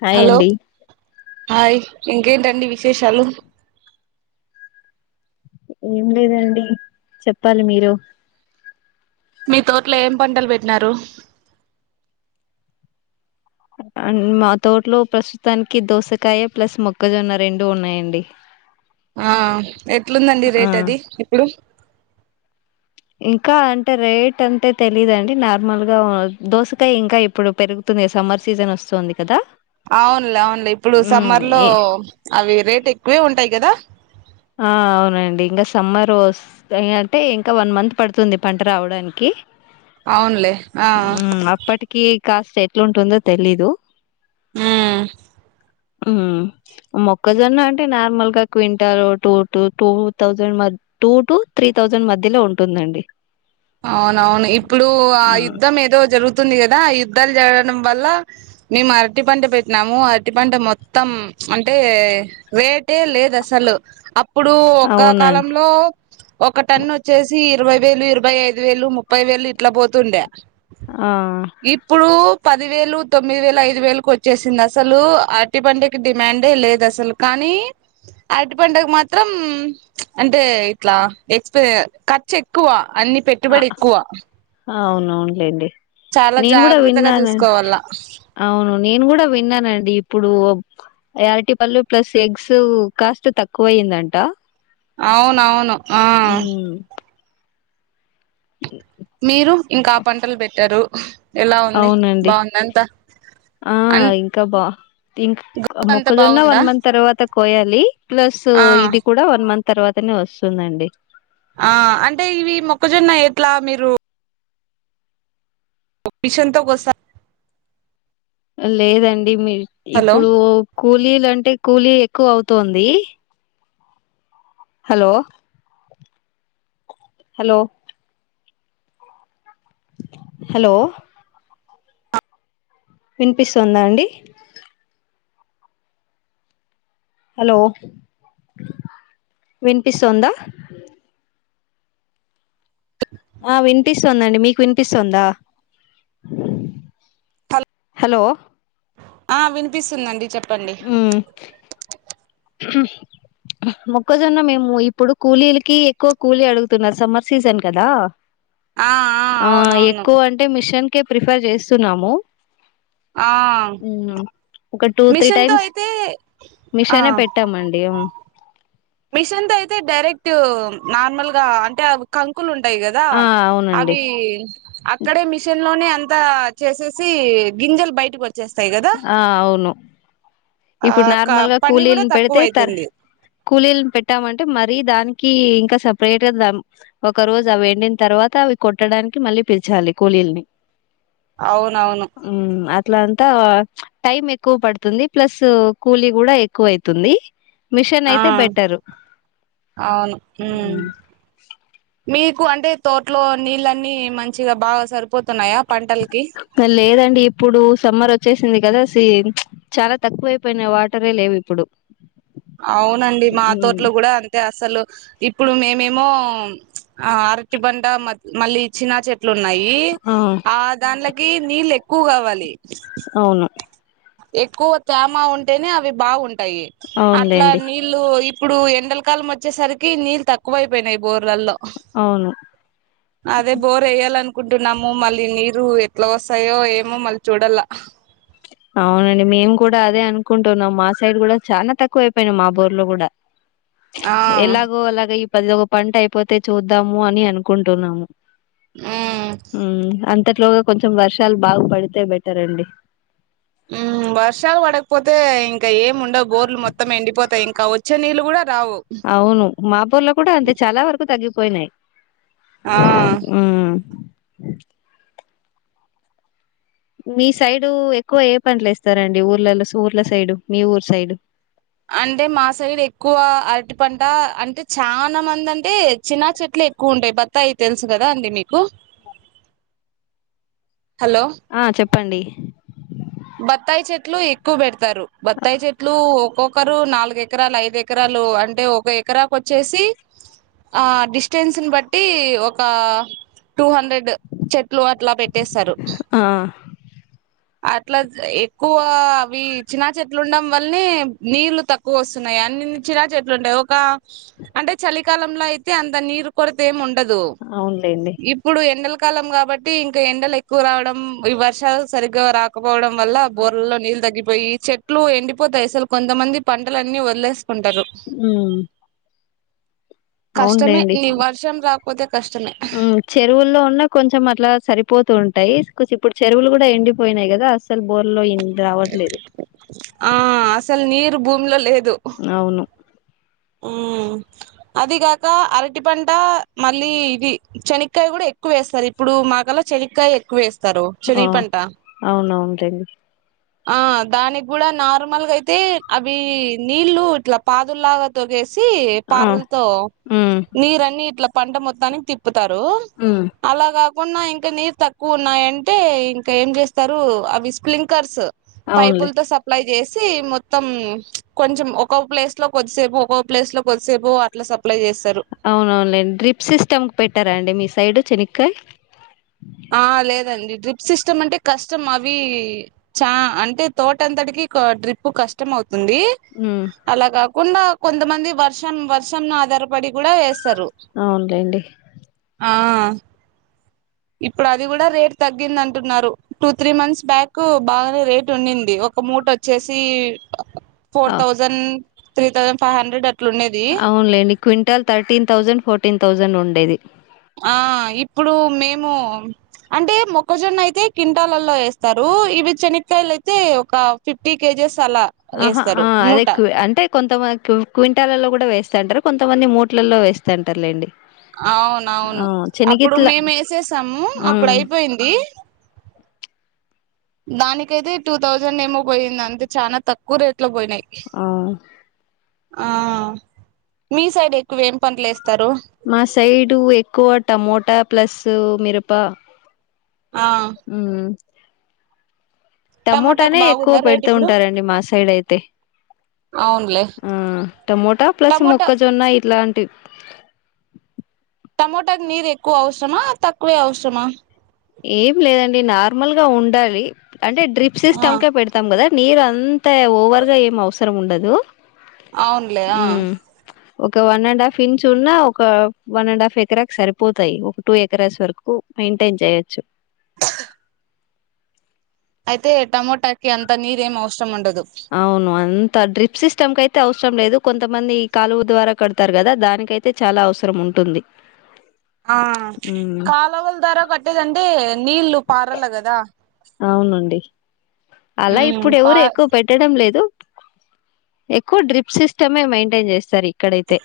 Hi hello అండి hi ఇంకేంటండి విశేషాలు ఏం లేదండి చెప్పాలి మీరు మీ తోట్లో ఏం పంటలు బెట్టినారు మా తోటలో ప్రస్తుతానికి దోసకాయ ప్లస్ మొక్కజొన్న రెండు ఉన్నాయండి ఆ ఎట్లుందండి ఆ రేట్ అది ఇప్పుడు ఇంకా అంటే రేట్ అంటే తెలిదండి నార్మల్ గా దోసకాయ ఇంకా ఇప్పుడు పెరుగుతు తుంది సమ్మర్ సీజన్ వస్తుంది కదా అవునులే అవునులే ఇప్పుడు ఉమ్ సమ్మర్ లో ఏ అవి రేట్ ఎక్కువే ఉంటాయి గదా ఆ అవునండి ఇంకా సమ్మర్ వస్తే అంటే ఇంకా వన్ మంత్ పడుతుంది పంట రావడానికి అవునులే ఆ ఉమ్ అప్పటికి కాస్ట్ ఎట్లుంటుందో తెలీదు ఉమ్ ఉమ్ మొక్కజొన్న అంటే నార్మల్ గా quintal two to two thousand two to three thousand మధ్యలో ఉంటుందండి అవునవును ఇప్పుడు ఆ హ్మ్ యుద్ధం ఏదో జరుగుతుంది గదా యు ద్దాలు జరగడం వల్ల మేము అరటి పంట పెట్టినాము అరటి పంట మొత్తం అంటే వేటే లేదు అసలు అ అప్పుడు ఒకా అవునండి కాలంలో ఒక టన్ వచ్చేసి ఇరవై వేలు ఇరవై ముప్పై ఐదు వేలు ముప్పై వేలు ఇట్లా పోతుండే ఆ ఇప్పుడు పది వేలు తొమ్మిది వేలు ఐదు వేలుకి వచ్చేసింది అసలు అరటి పండకి డిమాండే లేదు అసలు కానీ కానీ అరటి పంటకు మాత్రం అంటే ఇట్లా ఎక్స్ప ఖర్చు ఎక్కువ అన్ని అ పెట్టుబడి ఎక్కువ అవునవునులేండి చాలా నేను గూడా జాగ్రత్తగా విన్నాను చూసుకోవాల అవును నేను గూడా విన్నానండి ఇప్పుడు అయి అరటి పళ్ళు ఎగ్స్ కాస్ట్ తక్కువైందంటా అవునవును ఆ మీరు ఇంకా ఆ పంటలు బెట్టారు ఎలా ఉంది అవునండి. బాగుంద అంతా ఆ అన్ ఇంకా బా ఇంకా అంతా మొక్కజొన్న బాగుందా వన్ మంత్ తర్వాత కోయాలి ప్లస్ ఆ ఇది కూడా వన్ మంత్ తర్వాతనే వస్తుందండి ఆ అంటే ఇవి మొక్కజొన్న ఎట్లా మీరు మిషన్తో కోస్తా లేదండి మీ హలో ఇప్పుడు కూలీలు అంటే కూలీ ఎక్కువ అవుతుంది హలో హలో హలో వినిపిస్తుందా అండి హలో వినిపిస్తుందా ఆ వినిపిస్తుందండి మీకు వినిపిస్తుందా హలో హలో ఆ వినిపిస్తుందండి చెప్పండి మ్మ్ [inaudible] మొక్కజొన్న మేము ఇప్పుడు కూలీలకి ఎక్కువ కూలీ అడుగుతున్నారు సమ్మర్ సీజన్ కదా ఆ ఆ అవునవును ఎక్కువ అంటే మిషన్ కె ప్రిఫర్ చేస్తున్నాము ఆ మ్మ్ ఒక టూ త్రీ మిషన్ తో టైమ్స్ అయితే ఆ మిషానే పెట్టామండి మిషన్ తో అయితే డైరెక్ట్ నార్మల్ గా అంటే కా కంకులు ఉంటాయి కదా ఆ అవునండి అవి అక్కడే మిషన్ లోనే అంతా చేసేసి గింజలు బయటకి వ ఆహా అవును ఆ ఇప్పుడు నార్మల్ గా పని కూడా కూలీని తక్కువ పెడితే తర అయితుంది కూలీలు పెట్టామంటే మరీ దానికి ఇంకా సపరేట్ గా ఒక రోజు అవి వెండిన తర్వాత అవి కొట్టడం దానికి మళ్ళీ పిలిచాలి కూలీల్ని అవునవును మ్ అట్లా అంతా టైమ్ ఎక్కువ పడుతుంది ప్లస్ కూలీ కూడా ఎక్కువ అవుతుంది మిషన్ ఆ అయితే బెటరు అవును హు ఉమ్. మీకు అంటే తోటలో నీళ్ల అన్నీ మంచిగా బాగా సరిపోతున్నాయా పంటలకి లేదండి ఇప్పుడు సమ్మర్ వచ్చేసింది సే కదా అ చాలా తక్కువైపోయినా వాటరే లేవు ఇప్పుడు అవునండి మా హ్మ్. తోట్లో కూడా అంతే అసలు ఇ ఇప్పుడు మేమేమో అరటి బండ మళ్ళీ ఇచ్చినా చె చేట్లు ఉన్నాయి ఆ దానిలోకి నీళ్ళు ఎక్కువ కావాలి అవును ఎక్కువ తేమ ఉంటేనే అవి బాగుంటాయి అట్లా అవునులేండి నీళ్ళు ఇప్పుడు ఎండలకాలం వచ్చేసరికి నీళ్లు తక్కువైపోయినాయి బోర్లలో అవును అదే బోర్ ఏయ్యాలను అనుకుంటున్నాము మళ్ళీ నీరు ఎట్లా వస్తాయో ఏమో మళ్ళీ చూడాల అవునండి మేము కూడా అదే అనుకుంటున్నాం మా సైడ్ కూడా చానా తక్కువ అయిపోయినాయి మా బోర్ లో కూడా ఆ ఎలాగో అలాగ ఈ పది ఒక పంట అయిపోతే చూద్దాము అని అనుకుంటున్నాము ఉమ్ హు అంతట్లోగా కొంచెం వర్షాలు బాగా పడితే బెటర్ అండి అయితే ఇంకా ఏం ఉండవు బోర్లు మొత్తం ఎండిపోతాయి ఇంకా వచ్చే నీళ్ళు కూడా రావు అవును మా బోర్లు కూడా అంతే చాలా వరకు తగ్గిపోయినాయి ఆ మ్మ్ [unintelligible] మీ సైడు ఎక్కువ ఏ పంటలు ఇస్తారండి ఊర్లలో ఊర్ల సైడు మీ ఊరు సైడు అంటే మా సైడ్ ఎక్కువ అరటి పంట అంటే చాలా మంది అంటే చిన్న చెట్లు ఎక్కువ ఉంటాయి బత్తాయి తెలుసు కదా అండి మీకు హలో ఆ చెప్పండి బత్తాయి చెట్లు ఎక్కువ పెడతారు బత్తాయి చెట్లు ఒక్కొక్కరు నాలుగ ఎకరాలు ఐదు ఎకరాలు లు అంటే ఒక ఎకరాకు వచ్చేసి ఆ డడిస్టెన్స్ బట్టి ఒక టూ హండ్రెడ్ చెట్లు అట్లా పెట్టేస్తారు ఆ ఇట్లా ఎక్కువ అవి చినా చెట్లు ఉండడం వల్లనే నీళ్లు తక్కువ వస్తున్నాయి అన్ని చిరా చెట్లు ఉంటాయి ఒక అంటే చలికాలంలో అయితే అంత నీరు కొరత ఏమి ఉండ ఉండదు అవునులేండి ఇప్పుడు ఎండల కాలం కాబట్టి ఇంకా ఎండలు ఎక్కువ రావడం ఈ వర్షాలు సరిగ్గా రా కపోవడం వల్ల బోర్లల్లో నీళ్ళు తగ్గిపోయి చెట్లు ఎండిపోతాయి అసలు కొంతమంది పంటలన్నీ వదిలేస్త కొంటరు మ్మ్ కష్టమే నిక్ వర్షం రాపోతే ఆ చెరువుల్లో ఉన్న కొంచెం అట్లా సరిపోతు టుఉంటాయి ఇప్పుడు చెరువులు కూడా ఎండిపోయినాయి కదా అసలు బోర్ లోయింది రావట్లేదు ఆ అసలు నీరు భూమిలో లే అవును మ్మ్ అది కాక అరటి పంట మళ్ళీ ఇది శనకాయ కూడా ఎక్కువ వేస్తారు ఇప్పుడు మాకలా చెనకాయ ఎక్కువ వేస్తారు ఆ చెలివి పంట అవునవునులేండి ఆ దానికి కూడా నార్మల్గా అయితే అవి నీళ్లు ఇట్లా పాదుల్లాగా తోగేస్త ఆ పారలతో ఉమ్ నీరున్ని ఇట్లా పంట మొత్తానికి తిప్పు ప్పుతారు అలాగా తకున్నా ఇంకా నీరు తక్కువ ఉన్నాయంటే ఇంకా ఏం చేస్తారు అవి స్ప్లింకర్స్ అవునులే పైపులతో సప్లై చేస్ సి మొత్తం కొంచం ఒక ప్లేస్ లో కొద్దిసేపు ఒకోకో ప్లేస్ లో కొద్దిసేపు అట్లా సప్లై చేస్తారు అవునవునండి డ్రిప్ సిస్టమ్ పెట్టారాండి మీ సైడు శనకాయ ఆ లేదండి డ్రిప్ సిస్టమ్ అంటే కష్టం అవి చా అంటే తోటంతటికి కి డ్రిప్ కష్టం అవుతుంది ఉమ్ ఉంది అలా కాకుండా కొంతమంది వర్షం వర్షం ను ఆధారపడి కూడా వే స్తారు అవునులేండి ఆ ఇప్పుడు అది కూడా రేట్ తగ్గింది అంటున్నారు టూ త్రీ మంత్స్ బ్యాక్ బాగానే రేట్ ఉందింది ఒక మూట్ వచ్చేసి ఫోర్ ఆ thousand three thousand five hundred అట్లా అవునులేండి quintal thirteen thousand fourteen thousand ఉండేది ఆ ఇప్పుడు మేము అంటే మొక్కజొన్న అయితే కింటాలలో వేస్తారు ఇవి శనక్కయలు అయితే ఒక ఫిఫ్టీ కేజీస్ ఆహా ఆ అదే అంటే కొంతమంది క్వింటాలలో కూడా వేస్తంటారు కొంతమంది మూట్లలో వేస్తంటారులేండి అవునవును ఆ అప్పుడు చెనిగిట్ల మేము వేసేసాము అప్పుడు ఉమ్ అయిపోయింది దానికైతే టూ థౌజండ్ ఏమో పోయింది అంటే చాలా తక్కువ రేట్ లో పోయినాయి ఆ ఆ మీ సైడ్ ఎక్కువ ఏం పంటలు వేస్తారు మా సైడు ఎక్కువ టమోటా ప్లస్ మిరప ఆ ఉమ్ టమోటాకు టమోటానే ఎక్కువ బాగుందా రేట్ పెడుతూ ఇప్పుడు ఉంటారండి మా సైడ్ అయితే అవునులే ఆ టమోటా ప్లస్ టమోటా మొక్కజొన్న ఇట్లాంటివి టమోటాకి నీరు ఎక్కువ అవసరమా తక్కువే అవసరమా ఏం లేదండి నార్మల్ గా ఉండాలి అంటే డ్రిప్స్ ఆ సిస్టమ్కే పెడతాం కదా నీరు అంత ఓవర్గా ఏం అవసరం ఉండదు అవునులే ఆ మ్మ్ ఒక వన్ అండ్ హాఫ్ ఇంచ్ ఉన్నా ఒక వన్ అండ్ హాఫ్ ఎకరా సరిపోతాయి ఒక టూ ఎకరాస్ వరకు మైయింటైన్ చేయ అయితే టమోటాకి అంత నీరేం అవసరం ఉండదు అవును అంత డ్రిప్స్ సిస్ స్టమ్ అయితే అవసరం లేదు కొంతమంది ఈ కాలువ ద్వారా కడతారు కదా దానికైతే చాలా అవసరం ఉంటుంది ఆ మ్మ్ కాలువలు దారా కట్టేది అంటే నీళ్ళు పారల్ల కదా అవునండి అలా ఇప్పుడు పా ఎవరు ఎక్కువ పెట్టడం లేదు ఎక్కువ డ్రిప్ సిస్టమే మెయింటైన్ చేస్తారు ఇక్కడైతే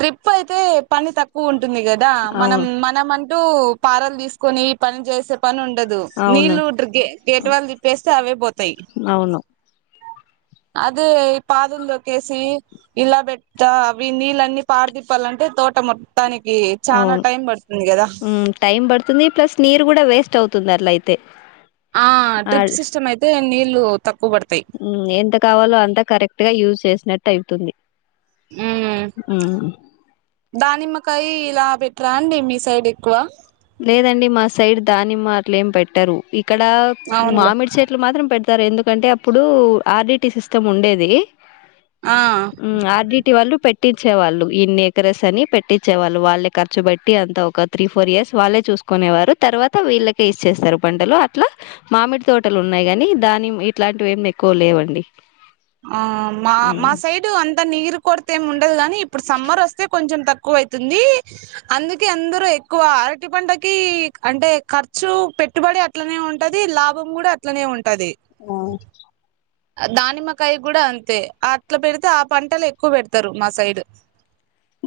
డ్రిప్ అయితే పని తక్కువ ఉంటుంది కదా మనం అవును మనమం టు పారలు తీసుకొని పని చేసే పని ఉండదు అవును నీళ్లు గేటు వాళ్ళు తిప్పేస్తే అవే పోతాయి అవును అదే పాదులు తొక్కేసి ఇలా పెట్ట అవి నీళ్ళన్నీ పారదిిప్పాలంటే తోట మొ అవును టైమ్ పడుతుంది. ప్లస్ నీరు కూడా వేస్ట్ అవు తుంది అట్లయితే ఆ డ్రిప్ సిస్టమ్ అయితే నీళ్ళు తక్కు ఎంత కావాలో అంత కరెక్ట్ గా యూజ్ చేసినట్టు అవుతుంది మ్మ్ దానిమ్మ క్ కాయి ఇలా ఇట్లాంటివి మీ సైడ్ ఎక్కువ లేదండి మా సైడ్ దానిమ్మ అట్లేం పెట్టరు ఇక్కడ అవునులే మామిడి చెట్లు మాత్రం పెట్ట రు ఎందుకంటే అప్పుడు ఆర్ డి టి సిస్టమ్ ఉండేది ఆ మ్మ్ ఆర్ డి టి వాళ్ళు పెట్ ట్టించే వాళ్ళు ఇన్ని ఎకరస్ అని పెట్టించే వాళ్ళు వాళ్ళే ఖర్చు పెట్టి అంతా ఒక త్రీ, ఫోర్ ఇయర్స్ వాళ్ళే చూసుకునేవారు తర్వాత వీళ్ళకే ఇచ్చేస్తారు పంటలు అట్లా మామిడి తోటలు ఉన్నాయి కాని దా నిమ్మ ఇట్లాంటివి ఏం ఎక్కువ లేవండి ఆ మా మా మ్మ్ సైడు అంత నీరు కొరత ఏమి ఉండదు గానీ, ఇప్పుడు సమ్మర్ వస్తే కొంచెం తక్కువ అయితుంది అందుకే అందరూ ఎక్కువ అరటి పంటకి అంటే ఖర్చు పెట్టుబడి అట్లనే ఉంటది, లాభం కూడా అట్లనే ఉం అవును దానిమ్మకాయ కూడా అంతే అట్లా పెడితే ఆ పంటలు ఎక్కువ పెడతారు మా సైడ్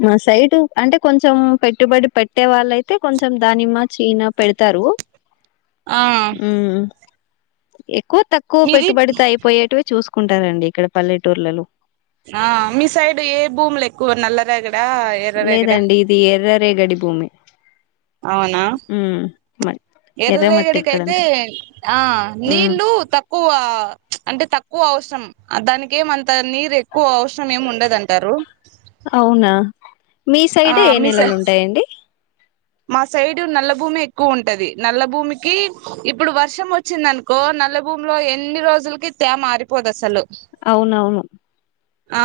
మా సైడ్ అంటే కొంచెం పెట్టుబడి పెట్టే వాళ్ళయితే కొంచెం దానిమ్మ, చీనా పెడతా రూ ఆ మ్మ్ ఎక్కువ, తక్కువ మీది పెట్టుబడితో అయిపోయేటివి చూసు కుంటారండి ఇక్కడ పల్లెటూర్లలో ఆ మీ సైడు ఏ భూములు ఎక్కువ నల్లరేగ లేదండి ఇది ఎర్ర రేగడి భూమి అవునా మరి ఎర్రరేగడికైతే ఆ ఉమ్ నీళ్లు తక్కువ అంటే తక్ క్కువ అవసం దానికి ఏమంత నీరు ఎక్కువ అవసరం ఏమి ఉండదంటారు అవునా మీ ఆ సైడ్ ఏ మీ సై నేలలు ఉంటాయండి మా సైడ్ నల్లభూమి ఎక్కువ ఉంటది. నల్ల భూమికి ఇప్పుడు వర్షం వచ్చిందనుకో నల్ల భూమిలో ఎన్ని రోజులకి తేమ ఆరిపోదు అసలు అవునవును ఆ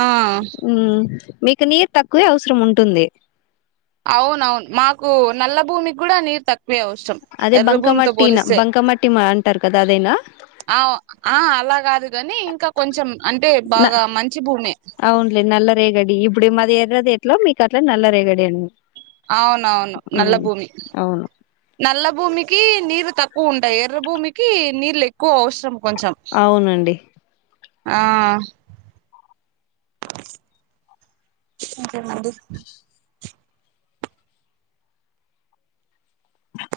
మ్మ్ మీకు నీరు తక్కువే అవసరం ఉంటుంది అవునవును మాకు నల్ల భూమికి కూడా నీరు తక్ క్కువే అవసరం అదే ఎర్ర భూమితో బంకమట్టి న- పోలిస్తే బంకమట్టి మ- అంటారు కదా అదేనా ఆ ఆ అలా కాదు కాని ఇంకా కొంచెం అంటే న బాగా మంచి భూమి అవున్లే నల్ల రేగడి ఇ ఇప్పుడు మాది ఎర్రది ఎట్లో మీకు అట్లా నల్ల రేగడి అండి అవునవును నల్ల ఉమ్ భూమి అవును నల్ల భూమికి నీరు తప్ క్కువ ఉంటాయి ఎర్ర భూమికి నీళ్లు ఎక్కువ అవసరం కొంచెం అవునండి ఆ [inaudible]